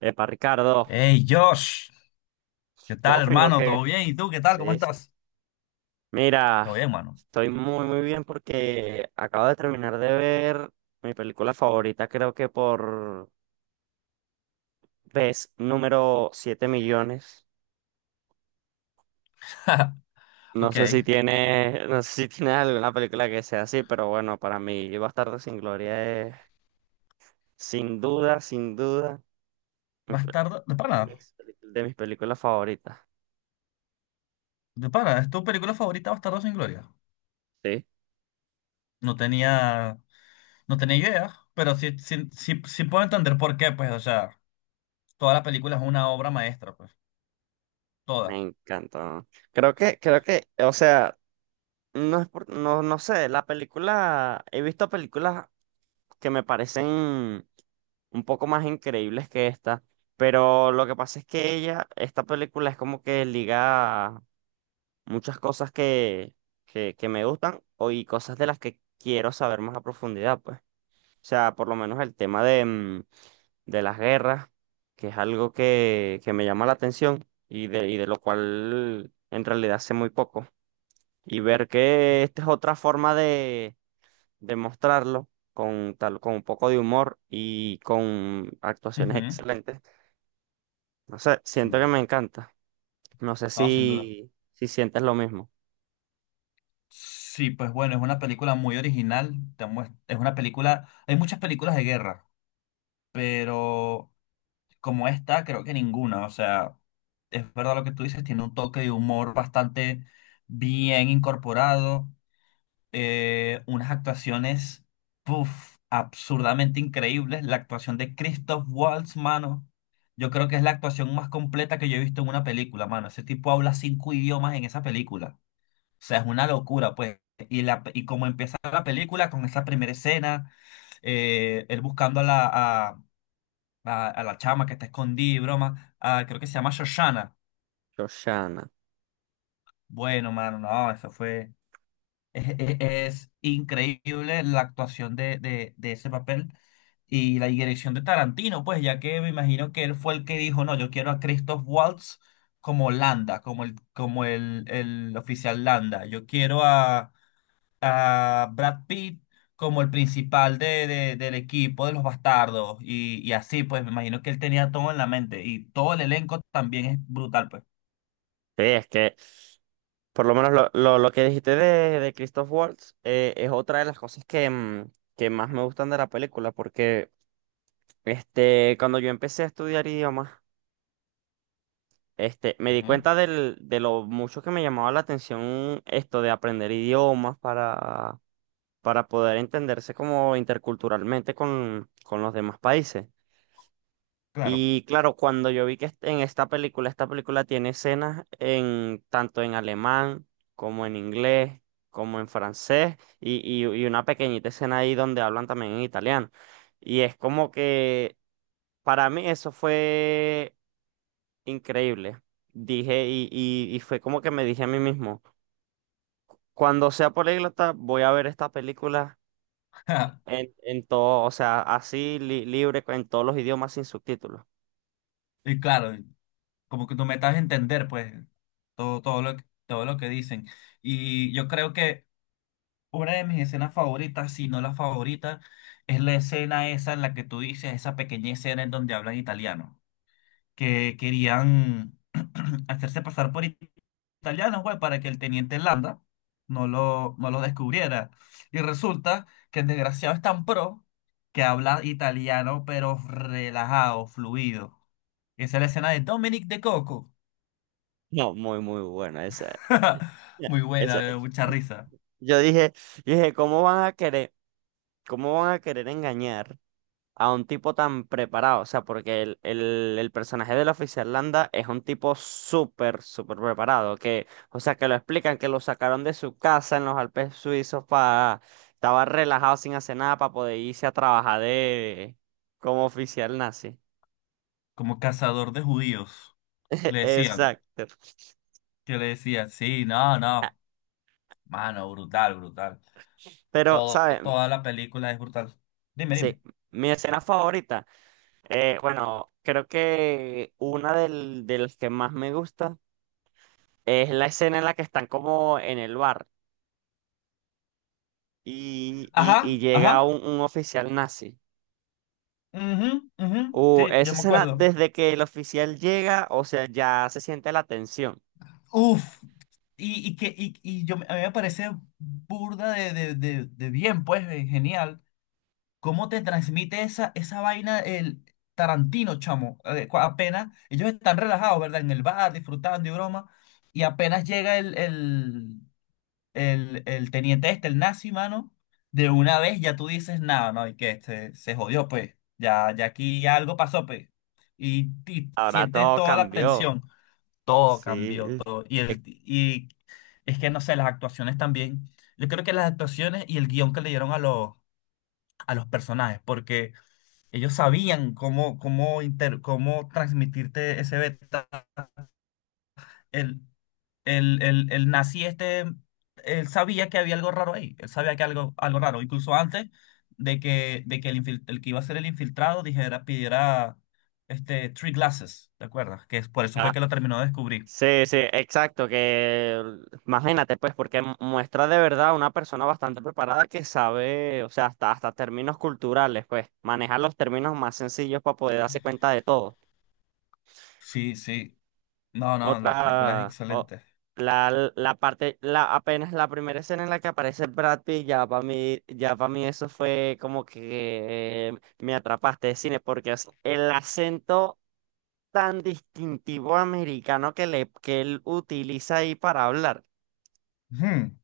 Epa, Ricardo, Hey Josh, ¿qué tal ¿todo fino hermano? que ¿Todo bien? ¿Y tú qué tal? ¿Cómo sí, sí? estás? Mira, Todo bien, mano. estoy muy bien porque acabo de terminar de ver mi película favorita, creo que por vez número 7 millones. No Ok. sé si tiene, no sé si tiene alguna película que sea así, pero bueno, para mí Bastardo sin Gloria es, sin duda, mi pe- Bastardo, mis peli- de mis películas favoritas. de pana, ¿es tu película favorita Bastardo sin Gloria? Sí. No tenía, no tenía idea, pero sí, sí, sí, sí puedo entender por qué, pues, o sea, toda la película es una obra maestra, pues, toda. Me encantó. Creo que, o sea. No, no sé, la película, he visto películas que me parecen un poco más increíbles que esta, pero lo que pasa es que ella, esta película es como que liga muchas cosas que me gustan o, y cosas de las que quiero saber más a profundidad, pues. O sea, por lo menos el tema de, de las guerras, que es algo que me llama la atención y de lo cual en realidad sé muy poco. Y ver que esta es otra forma de demostrarlo con tal, con un poco de humor y con actuaciones Ujú. excelentes. No sé, Sin siento que duda, me encanta. No sé no, sin duda. si, si sientes lo mismo. Sí, pues bueno, es una película muy original, es una película, hay muchas películas de guerra, pero como esta, creo que ninguna. O sea, es verdad lo que tú dices, tiene un toque de humor bastante bien incorporado, unas actuaciones, puff, absurdamente increíbles. La actuación de Christoph Waltz, mano, yo creo que es la actuación más completa que yo he visto en una película, mano. Ese tipo habla cinco idiomas en esa película. O sea, es una locura, pues. Y como empieza la película con esa primera escena, él buscando a a la chama que está escondida y broma. Ah, creo que se llama Shoshana. Shoshana. Bueno, mano, no, eso fue. Es increíble la actuación de ese papel y la dirección de Tarantino, pues, ya que me imagino que él fue el que dijo, no, yo quiero a Christoph Waltz como Landa, el oficial Landa. Yo quiero a. A Brad Pitt como el principal del equipo de los bastardos y así, pues me imagino que él tenía todo en la mente y todo el elenco también es brutal, pues. Sí, es que por lo menos lo que dijiste de Christoph Waltz es otra de las cosas que, que más me gustan de la película, porque este, cuando yo empecé a estudiar idiomas, este, me di Ujú. cuenta del, de lo mucho que me llamaba la atención esto de aprender idiomas para poder entenderse como interculturalmente con los demás países. Claro. Y claro, cuando yo vi que en esta película tiene escenas en tanto en alemán como en inglés, como en francés, y una pequeñita escena ahí donde hablan también en italiano. Y es como que para mí eso fue increíble. Dije, y fue como que me dije a mí mismo, cuando sea políglota, voy a ver esta película en todo, o sea, así libre en todos los idiomas sin subtítulos. Y claro, como que tú me estás a entender, pues, todo, todo lo que dicen. Y yo creo que una de mis escenas favoritas, si no la favorita, es la escena esa en la que tú dices, esa pequeña escena en donde hablan italiano, que querían hacerse pasar por italianos, güey, para que el teniente Landa no lo descubriera. Y resulta que el desgraciado es tan pro que habla italiano, pero relajado, fluido. Esa es la escena de Dominic de Coco. No, muy buena esa, Muy buena, esa. me dio mucha risa. Yo dije, yo dije, ¿cómo van a querer, cómo van a querer engañar a un tipo tan preparado? O sea, porque el personaje de la oficial Landa es un tipo súper preparado. Que, o sea, que lo explican, que lo sacaron de su casa en los Alpes suizos para, estaba relajado sin hacer nada para poder irse a trabajar de como oficial nazi. Como cazador de judíos. Le decían, Exacto. que le decían, sí, no, no. Mano, brutal, brutal. Pero, Todo, ¿sabes? toda la película es brutal. Dime, Sí, dime. mi escena favorita, bueno, creo que una de las que más me gusta es la escena en la que están como en el bar y, Ajá, y llega ajá, un oficial nazi. ujú, ujú, sí, yo Esa me escena, acuerdo. desde que el oficial llega, o sea, ya se siente la tensión. Uf, y, yo, a mí me parece burda de bien, pues, genial. ¿Cómo te transmite esa, esa vaina el Tarantino, chamo? Apenas, ellos están relajados, ¿verdad? En el bar, disfrutando y broma, y apenas llega el teniente este, el nazi, mano, de una vez ya tú dices, nada, no, y que este, se jodió, pues, ya, ya aquí algo pasó, pues, y Ahora sientes todo toda la cambió. tensión. Todo cambió, Sí. todo. Y es que, no sé, las actuaciones también. Yo creo que las actuaciones y el guión que le dieron a los personajes, porque ellos sabían cómo, cómo transmitirte ese beta. El, el nazi este, él sabía que había algo raro ahí, él sabía que algo, algo raro, incluso antes de que el que iba a ser el infiltrado dijera, pidiera three glasses, ¿te acuerdas? Que es, por eso fue que lo terminó de descubrir. Sí, sí, exacto, que imagínate pues, porque muestra de verdad una persona bastante preparada que sabe, o sea, hasta términos culturales, pues, manejar los términos más sencillos para poder darse cuenta de todo. Sí, sí. No, no, la película es Otra, o- excelente. la, la parte, la, apenas la primera escena en la que aparece Brad Pitt, ya para mí eso fue como que me atrapaste de cine, porque es el acento tan distintivo americano que, le, que él utiliza ahí para hablar. Ujú.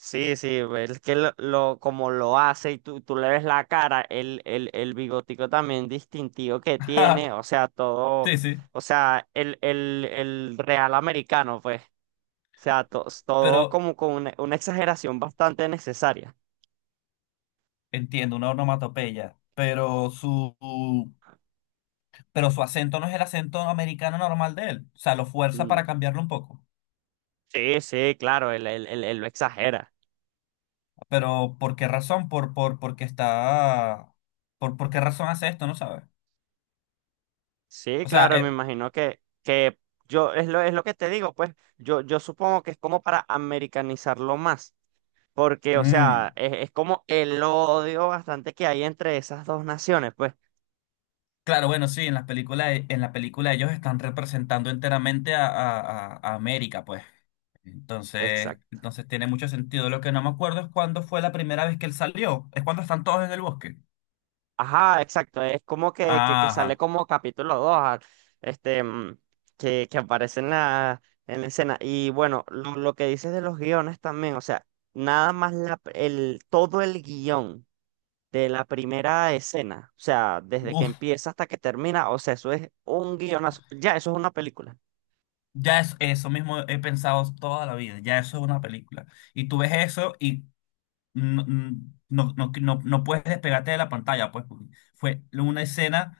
Sí, sí, es que como lo hace y tú le ves la cara, el bigotico también distintivo que tiene, o sea, todo, Sí, sí, o sea, el real americano, pues, o sea, todo pero como con una exageración bastante necesaria. entiendo, una onomatopeya, pero pero su acento no es el acento americano normal de él, o sea, lo fuerza para Mm. cambiarlo un poco. Sí, sí, claro, él lo exagera. Pero ¿por qué razón? Porque está, ¿por qué razón hace esto? No sabe. Sí, O sea, claro, me eh, imagino que yo, es lo que te digo, pues, yo supongo que es como para americanizarlo más. Porque, o mm, sea, es como el odio bastante que hay entre esas dos naciones, pues. claro, bueno, sí, en las películas, en la película ellos están representando enteramente a, a América, pues. Exacto. Entonces tiene mucho sentido. Lo que no me acuerdo es cuándo fue la primera vez que él salió. Es cuando están todos en el bosque. Ajá, exacto. Es como que, que sale Ajá. como capítulo 2 este, que aparece en la escena. Y bueno, lo que dices de los guiones también, o sea, nada más la, el, todo el guión de la primera escena, o sea, desde que Uf, empieza hasta que termina, o sea, eso es un guionazo. Ya, eso es una película. ya es eso mismo he pensado toda la vida. Ya eso es una película. Y tú ves eso y no, no, no, no, no puedes despegarte de la pantalla, pues, porque fue una escena,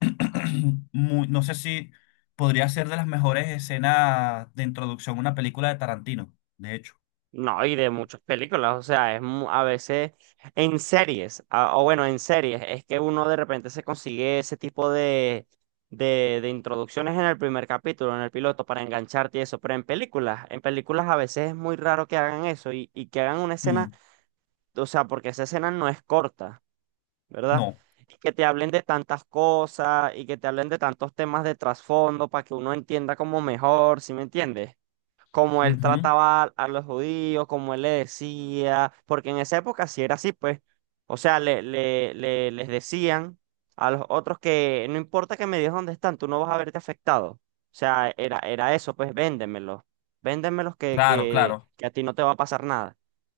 muy, no sé si podría ser de las mejores escenas de introducción a una película de Tarantino, de hecho. No, y de muchas películas, o sea, es a veces en series, o bueno, en series, es que uno de repente se consigue ese tipo de, de introducciones en el primer capítulo, en el piloto, para engancharte y eso, pero en películas a veces es muy raro que hagan eso y que hagan una escena, Mm, o sea, porque esa escena no es corta, ¿verdad? no. Y que te hablen de tantas cosas y que te hablen de tantos temas de trasfondo para que uno entienda como mejor, ¿sí me entiendes? Cómo él Ujú. trataba a los judíos, cómo él le decía, porque en esa época sí era así, pues, o sea, le, les decían a los otros que no importa que me digas dónde están, tú no vas a verte afectado. O sea, era, era eso, pues véndemelos, véndemelos que, Claro, que, claro. que a ti no te va a pasar nada.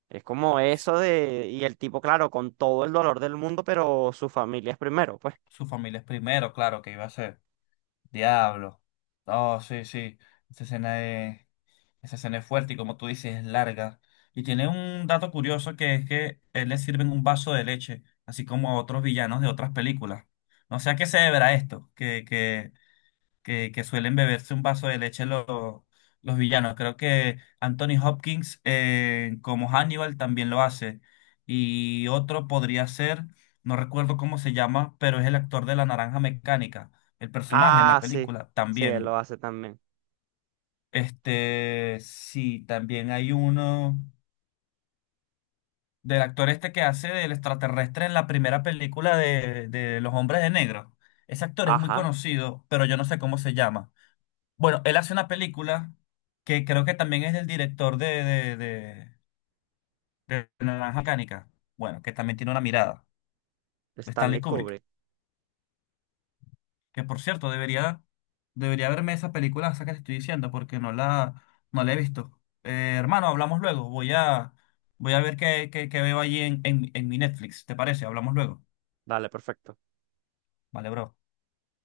Es como eso de, y el tipo, claro, con todo el dolor del mundo, pero su familia es primero, pues. Su familia es primero, claro, que iba a ser. Diablo. Oh, sí, sí. Esa escena es, Esa escena es fuerte y como tú dices, es larga. Y tiene un dato curioso que es que él le sirven un vaso de leche, así como a otros villanos de otras películas. No sé a qué se deberá esto, que suelen beberse un vaso de leche los villanos. Creo que Anthony Hopkins como Hannibal también lo hace. Y otro podría ser, no recuerdo cómo se llama, pero es el actor de La Naranja Mecánica, el personaje en la Ah, sí, película sí, él lo también. hace también. Este, sí, también hay uno del actor este que hace del extraterrestre en la primera película de Los Hombres de Negro. Ese actor es muy Ajá, conocido, pero yo no sé cómo se llama. Bueno, él hace una película que creo que también es del director de, de, de Naranja Mecánica. Bueno, que también tiene una mirada. Stanley Stanley Kubrick. Kubrick. Que por cierto, debería, debería verme esa película, esa que te estoy diciendo, porque no la, no la he visto. Hermano, hablamos luego. Voy a, voy a ver qué, qué, qué veo allí en mi Netflix. ¿Te parece? Hablamos luego. Dale, perfecto. Vale, bro.